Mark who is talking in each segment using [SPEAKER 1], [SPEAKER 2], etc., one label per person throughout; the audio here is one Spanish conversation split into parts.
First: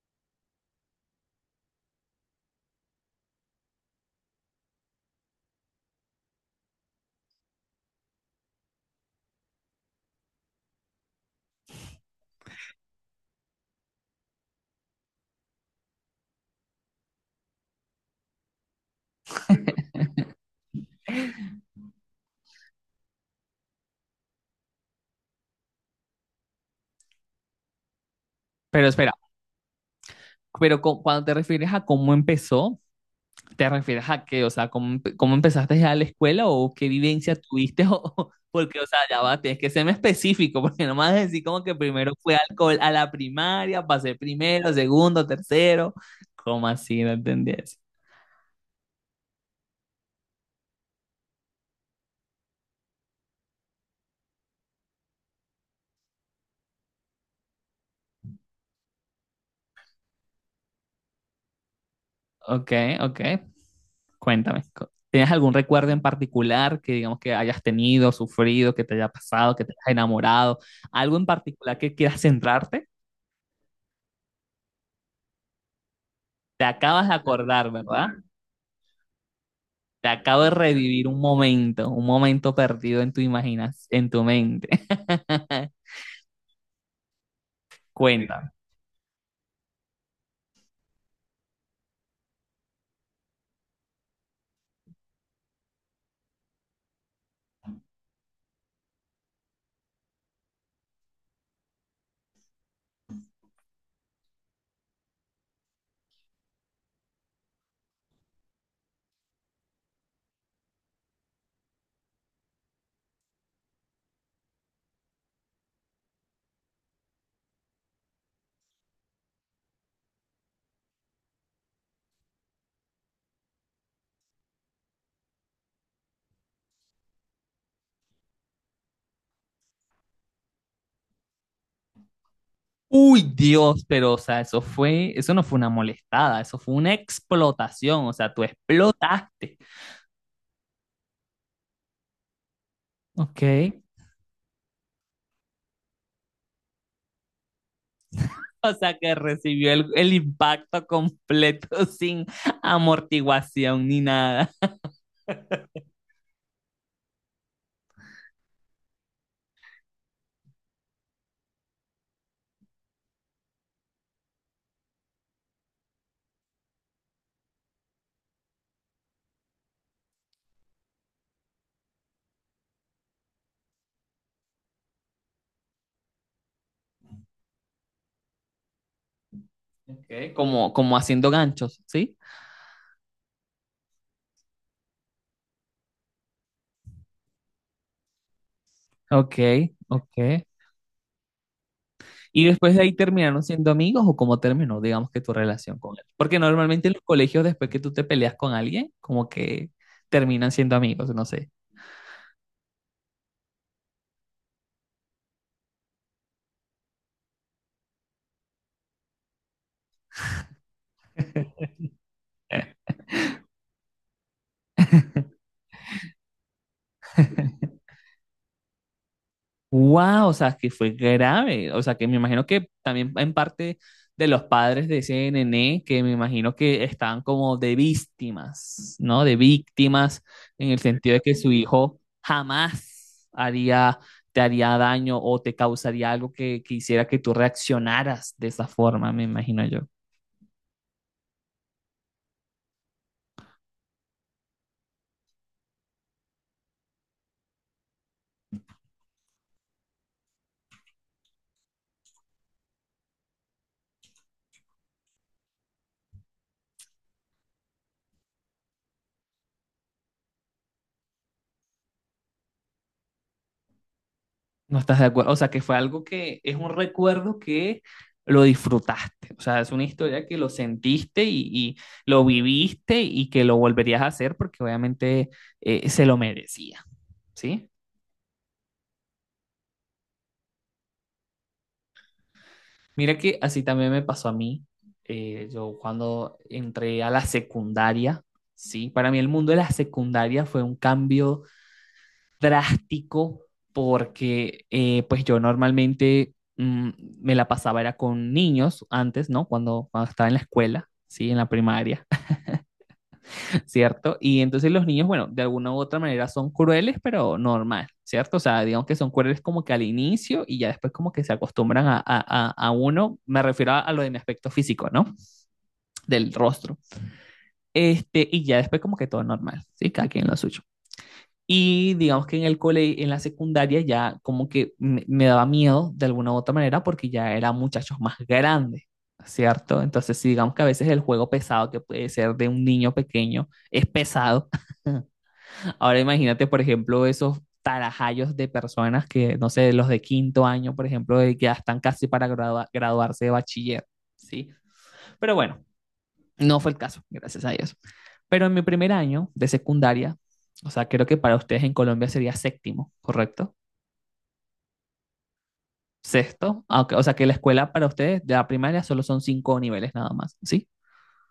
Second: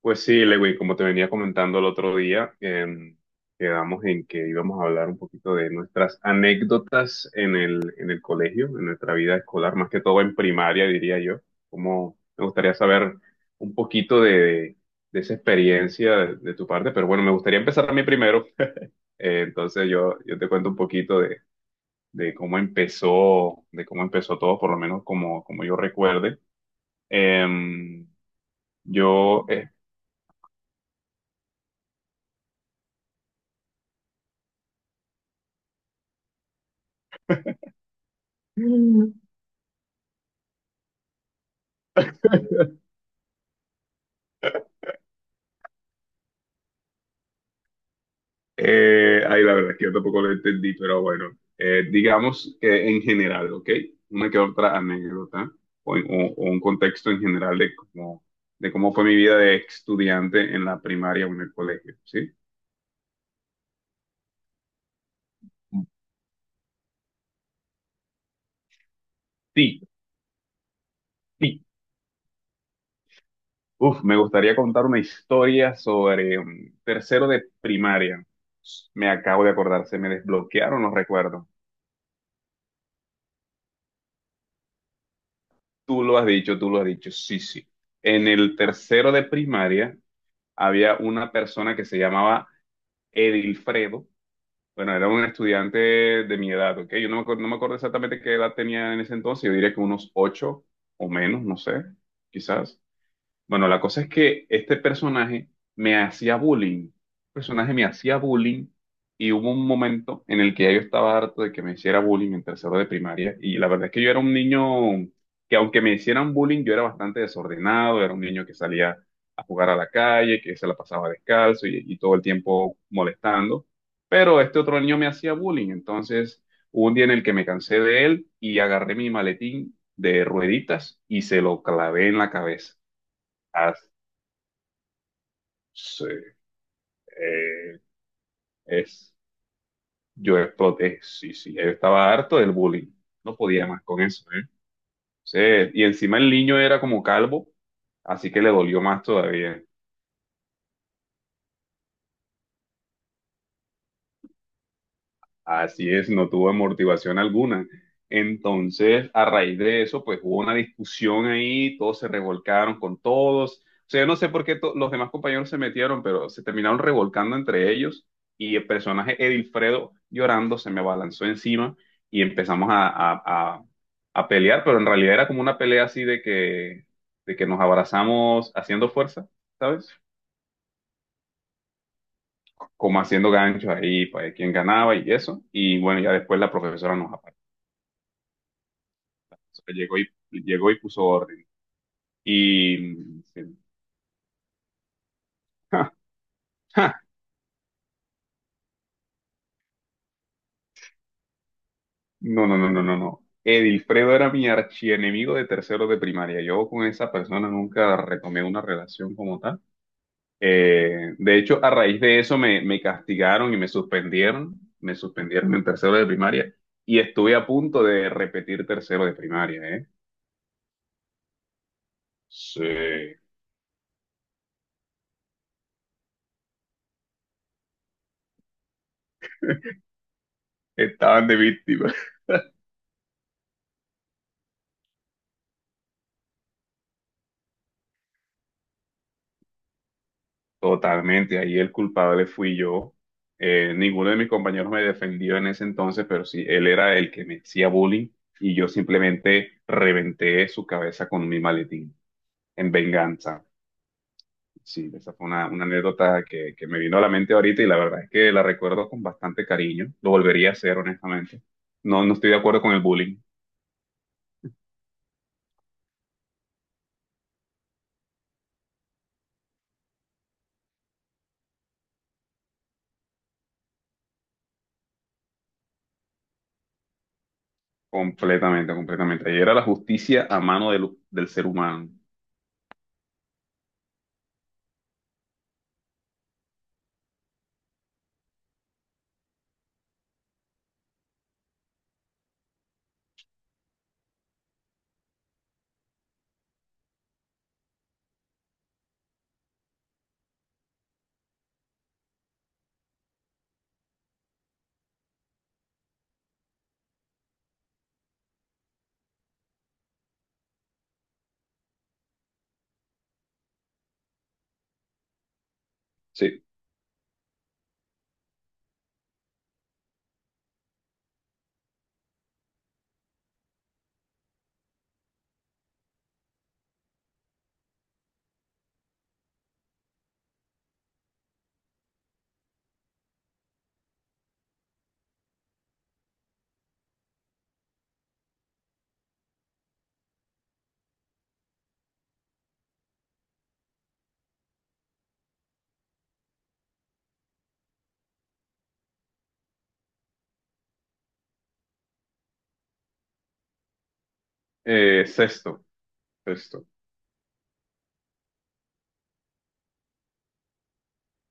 [SPEAKER 1] Pues sí, Lewin, como te venía comentando el otro día, quedamos en que íbamos a hablar un poquito de nuestras anécdotas en el colegio, en nuestra vida escolar, más que todo en primaria, diría yo. Como me gustaría saber un poquito de esa experiencia de tu parte, pero bueno, me gustaría empezar a mí primero. Entonces yo te cuento un poquito de cómo empezó todo, por lo menos como, como yo recuerde. Em,
[SPEAKER 2] Pero espera,
[SPEAKER 1] yo, eh,
[SPEAKER 2] pero cuando te refieres a cómo empezó, ¿te refieres a qué? O sea, ¿cómo, cómo empezaste ya a la escuela o qué vivencia tuviste? O, porque, o sea, ya va, tienes que serme específico, porque no me vas a decir como que primero fue alcohol a la primaria, pasé primero, segundo, tercero. ¿Cómo así? No entendí eso.
[SPEAKER 1] Ahí la verdad es que yo tampoco lo entendí, pero bueno, digamos que en general, ¿ok? Una que otra anécdota o un contexto en general de cómo fue mi vida de estudiante en la primaria o en el colegio, ¿sí?
[SPEAKER 2] Ok, ok, cuéntame. ¿Tienes algún recuerdo en particular que digamos que hayas tenido, sufrido, que te haya pasado, que te
[SPEAKER 1] Sí,
[SPEAKER 2] hayas enamorado? ¿Algo en
[SPEAKER 1] sí.
[SPEAKER 2] particular que quieras centrarte?
[SPEAKER 1] Uf, me gustaría contar una historia sobre
[SPEAKER 2] Te acabas de
[SPEAKER 1] tercero de
[SPEAKER 2] acordar, ¿verdad?
[SPEAKER 1] primaria. Me acabo de acordar, se
[SPEAKER 2] Te
[SPEAKER 1] me
[SPEAKER 2] acabo de
[SPEAKER 1] desbloquearon los
[SPEAKER 2] revivir
[SPEAKER 1] recuerdos.
[SPEAKER 2] un momento perdido en tu imaginas, en tu mente.
[SPEAKER 1] Tú lo has dicho, tú lo has dicho, sí, sí. En
[SPEAKER 2] Cuenta.
[SPEAKER 1] el tercero de primaria había una persona que se llamaba Edilfredo. Bueno, era un estudiante de mi edad, ¿ok? Yo no me acuerdo, No me acuerdo exactamente qué edad tenía en ese entonces, yo diría que unos ocho o menos, no sé, quizás. Bueno, la cosa es que este personaje me hacía bullying. El personaje me hacía bullying y hubo un momento en el que ya yo estaba harto de que me hiciera bullying en tercero de primaria. Y la verdad es que yo era un niño que aunque me hicieran bullying, yo era bastante desordenado, era un niño que salía a jugar a la calle, que se la pasaba descalzo y todo el tiempo molestando. Pero este otro niño me hacía bullying. Entonces, hubo un día en el que me cansé de él y agarré mi maletín de rueditas y se lo clavé en la cabeza.
[SPEAKER 2] Uy, Dios, pero o sea, eso fue, eso no fue una
[SPEAKER 1] Sí,
[SPEAKER 2] molestada, eso fue una
[SPEAKER 1] eh,
[SPEAKER 2] explotación, o sea, tú
[SPEAKER 1] es,
[SPEAKER 2] explotaste.
[SPEAKER 1] yo exploté, sí, sí, yo estaba harto del bullying, no
[SPEAKER 2] Ok.
[SPEAKER 1] podía más con eso, ¿eh? Sí, y encima el niño era como calvo, así que le
[SPEAKER 2] O
[SPEAKER 1] dolió
[SPEAKER 2] sea,
[SPEAKER 1] más
[SPEAKER 2] que
[SPEAKER 1] todavía.
[SPEAKER 2] recibió el impacto completo sin amortiguación ni nada.
[SPEAKER 1] Así es, no tuvo amortiguación alguna. Entonces, a raíz de eso, pues hubo una discusión ahí, todos se revolcaron con todos. O sea, yo no sé por qué los demás compañeros se metieron, pero se terminaron revolcando entre ellos y el personaje Edilfredo llorando se me abalanzó encima y empezamos a- a pelear, pero en realidad era como una pelea así de que nos abrazamos haciendo fuerza, ¿sabes?
[SPEAKER 2] Ok. Como, como haciendo ganchos, ¿sí?
[SPEAKER 1] Como haciendo ganchos ahí para ver quién ganaba y eso. Y bueno, ya después la profesora nos
[SPEAKER 2] Ok,
[SPEAKER 1] O sea, llegó y,
[SPEAKER 2] ok.
[SPEAKER 1] llegó y puso orden.
[SPEAKER 2] Y después
[SPEAKER 1] Y
[SPEAKER 2] de ahí terminaron
[SPEAKER 1] dicen,
[SPEAKER 2] siendo amigos o cómo terminó, digamos que tu relación con él. Porque
[SPEAKER 1] "Ja,
[SPEAKER 2] normalmente
[SPEAKER 1] ja,
[SPEAKER 2] en los colegios, después que tú te peleas con alguien, como que terminan siendo amigos, no sé.
[SPEAKER 1] no, no, no, no, no, no. Edilfredo era mi archienemigo de tercero de primaria. Yo con esa persona nunca retomé una relación como tal. De hecho, a raíz de eso me castigaron y me suspendieron. Me suspendieron en tercero de primaria y estuve a punto de repetir tercero de primaria, ¿eh?
[SPEAKER 2] Wow, o sea, que fue grave. O sea, que me imagino que también
[SPEAKER 1] Sí.
[SPEAKER 2] en parte de los padres de ese nené, que me imagino que estaban como de víctimas, ¿no? De víctimas, en el sentido de
[SPEAKER 1] Estaban
[SPEAKER 2] que
[SPEAKER 1] de
[SPEAKER 2] su
[SPEAKER 1] víctima.
[SPEAKER 2] hijo jamás haría, te haría daño o te causaría algo que hiciera que tú reaccionaras de esa forma, me imagino yo.
[SPEAKER 1] Totalmente, ahí el culpable fui yo. Ninguno de mis compañeros me defendió en ese entonces, pero sí, él era el que me hacía bullying y yo simplemente reventé su cabeza con mi maletín en venganza. Sí, esa fue una anécdota que me vino a la mente ahorita y la verdad es que la recuerdo con bastante cariño. Lo volvería a hacer, honestamente. No, no estoy de acuerdo con el bullying.
[SPEAKER 2] No estás de acuerdo, o sea, que fue algo que es un recuerdo que lo disfrutaste, o sea, es una historia que lo sentiste y lo viviste y que lo volverías a hacer porque obviamente se lo merecía, ¿sí?
[SPEAKER 1] Completamente, completamente. Ahí era la justicia a mano del, del ser humano.
[SPEAKER 2] Mira que así también me pasó a mí, yo cuando entré a la secundaria, ¿sí? Para mí el mundo de la secundaria fue un cambio drástico porque pues yo normalmente me la pasaba era con niños antes, ¿no? Cuando, cuando estaba en la escuela, ¿sí? En la primaria, ¿cierto? Y entonces los niños, bueno, de alguna u otra manera son crueles, pero normal, ¿cierto? O sea, digamos que son crueles como que al inicio y ya después como que se acostumbran a uno, me refiero a lo de mi aspecto físico, ¿no? Del
[SPEAKER 1] Sí.
[SPEAKER 2] rostro. Este, y ya después como que todo normal, ¿sí? Cada quien lo suyo. Y digamos que en el cole, en la secundaria ya como que me daba miedo de alguna u otra manera porque ya eran muchachos más grandes, ¿cierto? Entonces, sí, digamos que a veces el juego pesado que puede ser de un niño pequeño es pesado. Ahora imagínate, por ejemplo, esos tarajayos de personas que, no sé, los de quinto año, por ejemplo, de que ya están casi para graduarse de bachiller, ¿sí? Pero bueno, no fue el caso, gracias a Dios. Pero en mi primer año de secundaria, o sea, creo que para ustedes en Colombia sería séptimo, ¿correcto?
[SPEAKER 1] Sexto,
[SPEAKER 2] Sexto,
[SPEAKER 1] sexto.
[SPEAKER 2] ah, ok, o sea que la escuela para ustedes de la primaria solo son cinco niveles nada más, ¿sí?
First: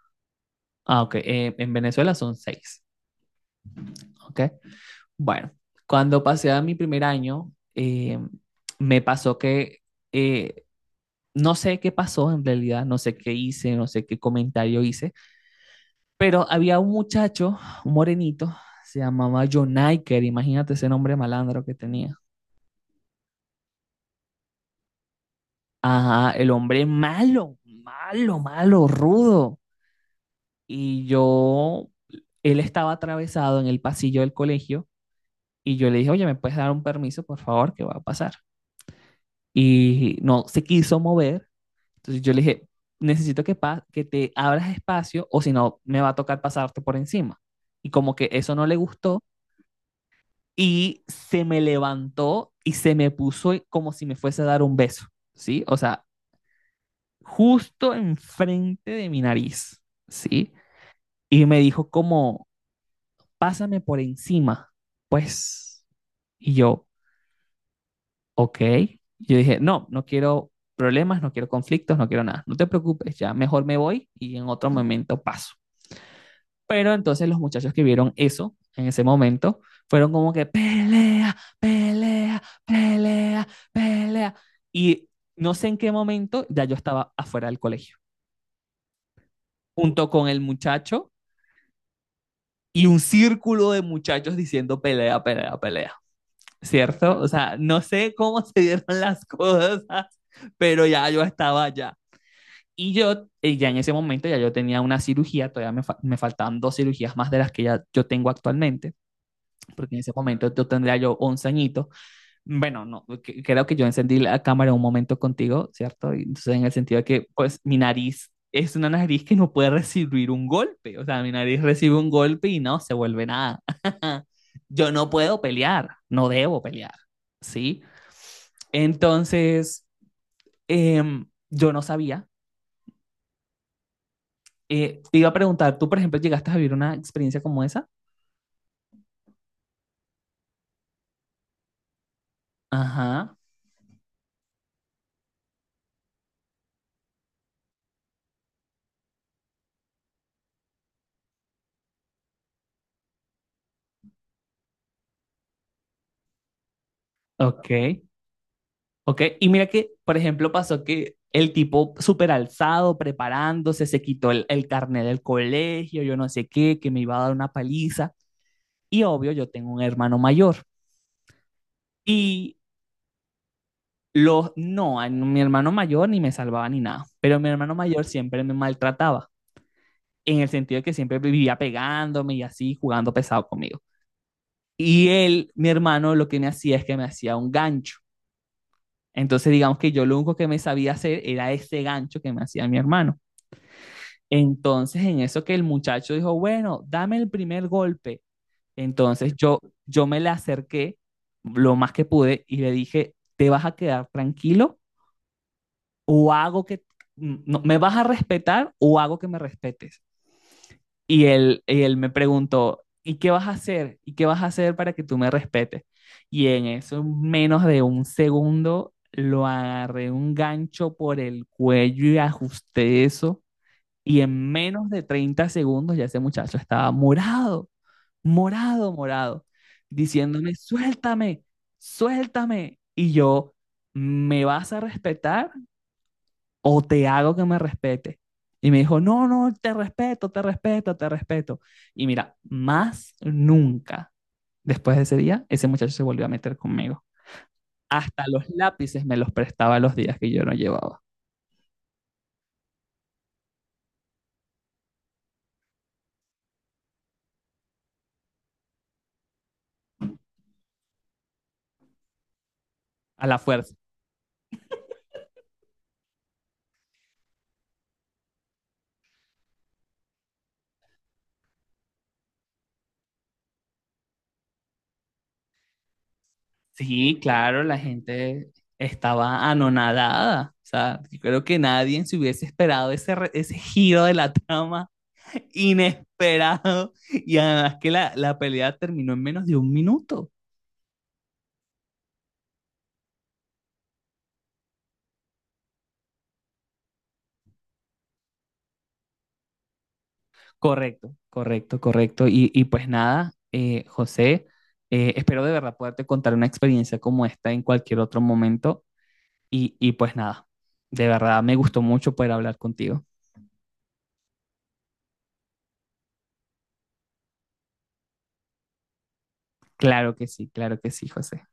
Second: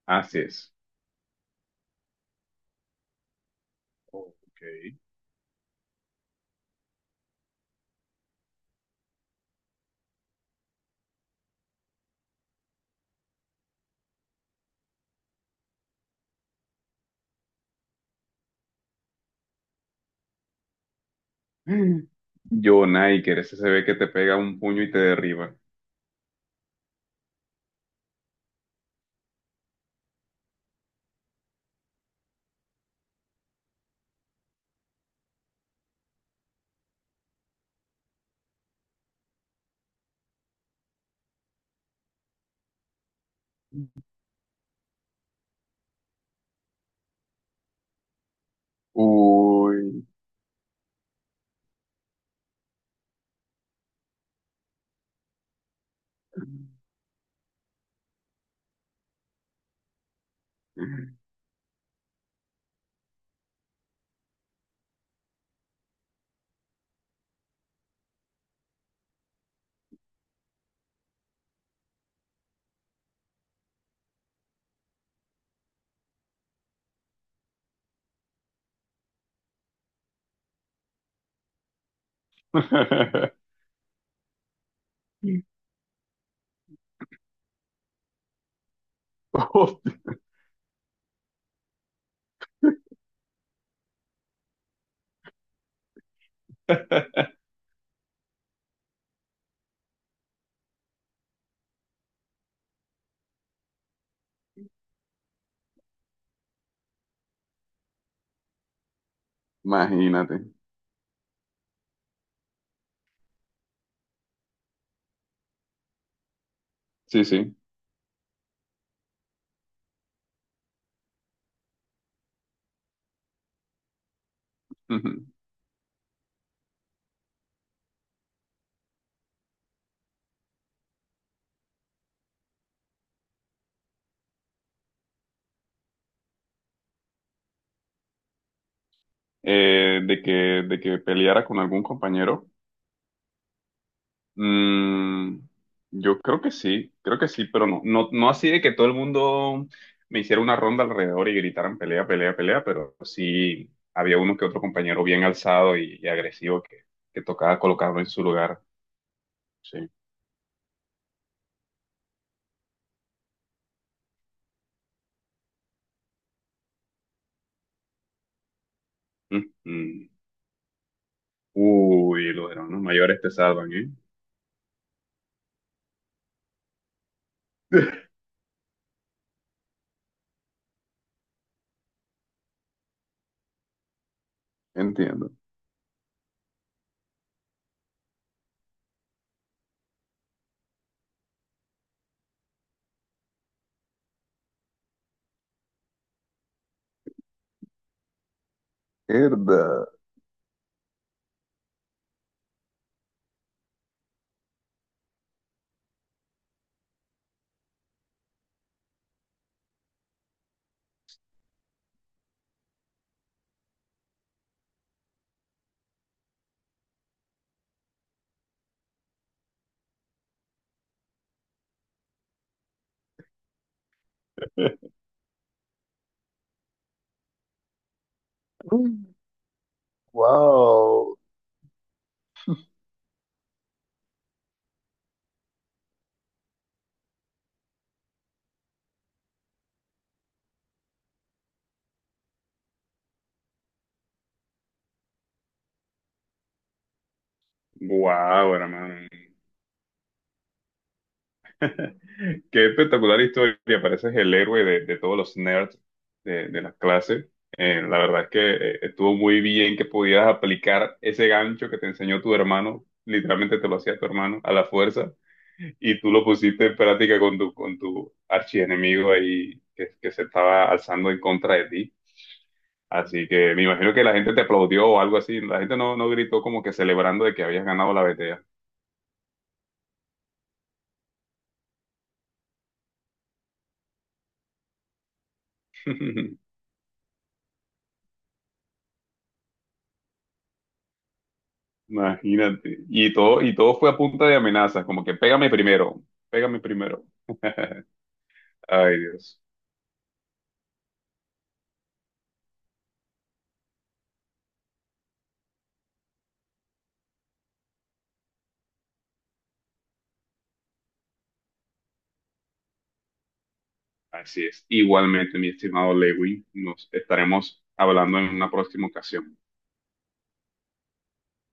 [SPEAKER 1] Así es.
[SPEAKER 2] Ah, ok, en Venezuela son seis, ¿ok?
[SPEAKER 1] Ok.
[SPEAKER 2] Bueno, cuando pasé a mi primer año, me pasó que eh, no sé qué pasó en realidad, no sé qué hice, no sé qué comentario hice, pero había un muchacho, un morenito, se llamaba John Iker, imagínate ese nombre malandro que tenía.
[SPEAKER 1] Yo, Niker, ese se ve que te pega un puño y te derriba.
[SPEAKER 2] Ajá, el hombre malo, malo, malo, rudo. Y yo, él estaba atravesado en el pasillo del colegio y yo le dije, oye, ¿me puedes dar un permiso, por favor? ¿Qué va a pasar? Y no se quiso mover. Entonces yo le dije, necesito que, que te abras espacio o si no, me va a tocar pasarte por encima. Y como que eso no le gustó,
[SPEAKER 1] Uy.
[SPEAKER 2] y se me levantó y se me puso como si me fuese a dar un beso, ¿sí? O sea, justo enfrente de mi nariz, ¿sí? Y me dijo como, pásame por encima, pues. Y yo, ok. Yo dije, no, no quiero problemas, no quiero conflictos, no quiero nada. No te preocupes, ya mejor me voy y en otro momento paso. Pero entonces los muchachos que vieron eso en ese momento fueron como que pelea, pelea, pelea, pelea. Y no sé en qué momento ya yo estaba afuera del colegio,
[SPEAKER 1] Hostia.
[SPEAKER 2] junto con el muchacho y un círculo de muchachos diciendo pelea, pelea, pelea. ¿Cierto? O sea, no sé cómo se dieron las cosas, pero ya yo estaba allá. Y yo, ya en ese momento, ya yo tenía una cirugía, todavía me, me faltaban dos cirugías más de las que ya yo tengo actualmente. Porque en ese
[SPEAKER 1] Imagínate.
[SPEAKER 2] momento yo tendría yo 11 añitos. Bueno, no, creo que yo encendí la cámara un momento contigo, ¿cierto? Y entonces en el sentido de
[SPEAKER 1] Sí,
[SPEAKER 2] que,
[SPEAKER 1] sí.
[SPEAKER 2] pues, mi nariz es una nariz que no puede recibir un golpe, o sea, mi nariz recibe un golpe y no se vuelve nada. Yo no
[SPEAKER 1] Ujú.
[SPEAKER 2] puedo pelear, no debo pelear, ¿sí? Entonces, yo no sabía. Te iba a preguntar, ¿tú, por ejemplo, llegaste a vivir una experiencia como esa?
[SPEAKER 1] Eh, de que, de que peleara con algún compañero.
[SPEAKER 2] Ajá,
[SPEAKER 1] Mm, yo creo que sí, pero no, no, no así de que todo el mundo me hiciera una ronda alrededor y gritaran pelea, pelea, pelea, pero sí había uno que otro compañero bien alzado y agresivo que tocaba colocarlo
[SPEAKER 2] ok.
[SPEAKER 1] en su lugar.
[SPEAKER 2] Ok, y mira
[SPEAKER 1] Sí.
[SPEAKER 2] que, por ejemplo, pasó que el tipo súper alzado, preparándose, se quitó el carnet del colegio, yo no sé qué, que me iba a dar una paliza. Y obvio,
[SPEAKER 1] Mm,
[SPEAKER 2] yo tengo un
[SPEAKER 1] mm.
[SPEAKER 2] hermano mayor.
[SPEAKER 1] Uy, los
[SPEAKER 2] Y
[SPEAKER 1] hermanos mayores te salvan, ¿eh?
[SPEAKER 2] los, no, a mi hermano mayor ni me salvaba ni nada, pero mi hermano mayor siempre me maltrataba, en el sentido de que siempre vivía pegándome y así, jugando pesado conmigo. Y
[SPEAKER 1] Entiendo.
[SPEAKER 2] él, mi hermano, lo que me hacía es que me hacía un gancho. Entonces, digamos que yo lo único que me sabía hacer era ese gancho que me hacía mi hermano. Entonces, en eso que el muchacho dijo, bueno, dame el primer golpe. Entonces yo,
[SPEAKER 1] Mierda.
[SPEAKER 2] yo me le acerqué lo más que pude y le dije, ¿te vas a quedar tranquilo o hago que, no, me vas a respetar o hago que me respetes? Y él me preguntó, ¿y qué vas a hacer? ¿Y qué vas a hacer para que tú me respetes? Y en eso, menos de un segundo, lo agarré un gancho por el cuello y ajusté eso y en menos de 30 segundos ya ese muchacho estaba morado, morado, morado, diciéndome,
[SPEAKER 1] Wow.
[SPEAKER 2] suéltame, suéltame. Y yo, ¿me vas a respetar o te hago que me respete? Y me dijo, no, no, te respeto, te respeto, te respeto. Y mira, más nunca después de ese día, ese muchacho se volvió a meter conmigo. Hasta los
[SPEAKER 1] Wow,
[SPEAKER 2] lápices
[SPEAKER 1] hermano.
[SPEAKER 2] me los prestaba los días que yo no llevaba,
[SPEAKER 1] Qué espectacular historia, pareces el héroe de todos los nerds de las clases. La verdad es que estuvo muy bien que pudieras aplicar ese gancho que te enseñó tu hermano,
[SPEAKER 2] a la
[SPEAKER 1] literalmente te
[SPEAKER 2] fuerza.
[SPEAKER 1] lo hacía tu hermano a la fuerza, y tú lo pusiste en práctica con tu archienemigo ahí que se estaba alzando en contra de ti. Así que me imagino que la gente te aplaudió o algo así, la gente no, no gritó como que
[SPEAKER 2] Sí,
[SPEAKER 1] celebrando de que
[SPEAKER 2] claro,
[SPEAKER 1] habías
[SPEAKER 2] la
[SPEAKER 1] ganado la BTA.
[SPEAKER 2] gente estaba anonadada. O sea, yo creo que nadie se hubiese esperado ese, ese giro de la trama inesperado. Y además que la pelea terminó en menos de un minuto.
[SPEAKER 1] Imagínate. Y todo fue a punta de amenazas, como que pégame primero, pégame primero. Ay, Dios.
[SPEAKER 2] Correcto, correcto, correcto. Y pues nada, José, espero de verdad poderte contar una experiencia como esta en cualquier otro momento. Y pues nada, de verdad me gustó mucho poder hablar contigo.
[SPEAKER 1] Así es. Igualmente, mi estimado Lewin, nos estaremos hablando en una próxima ocasión.
[SPEAKER 2] Claro que sí, José.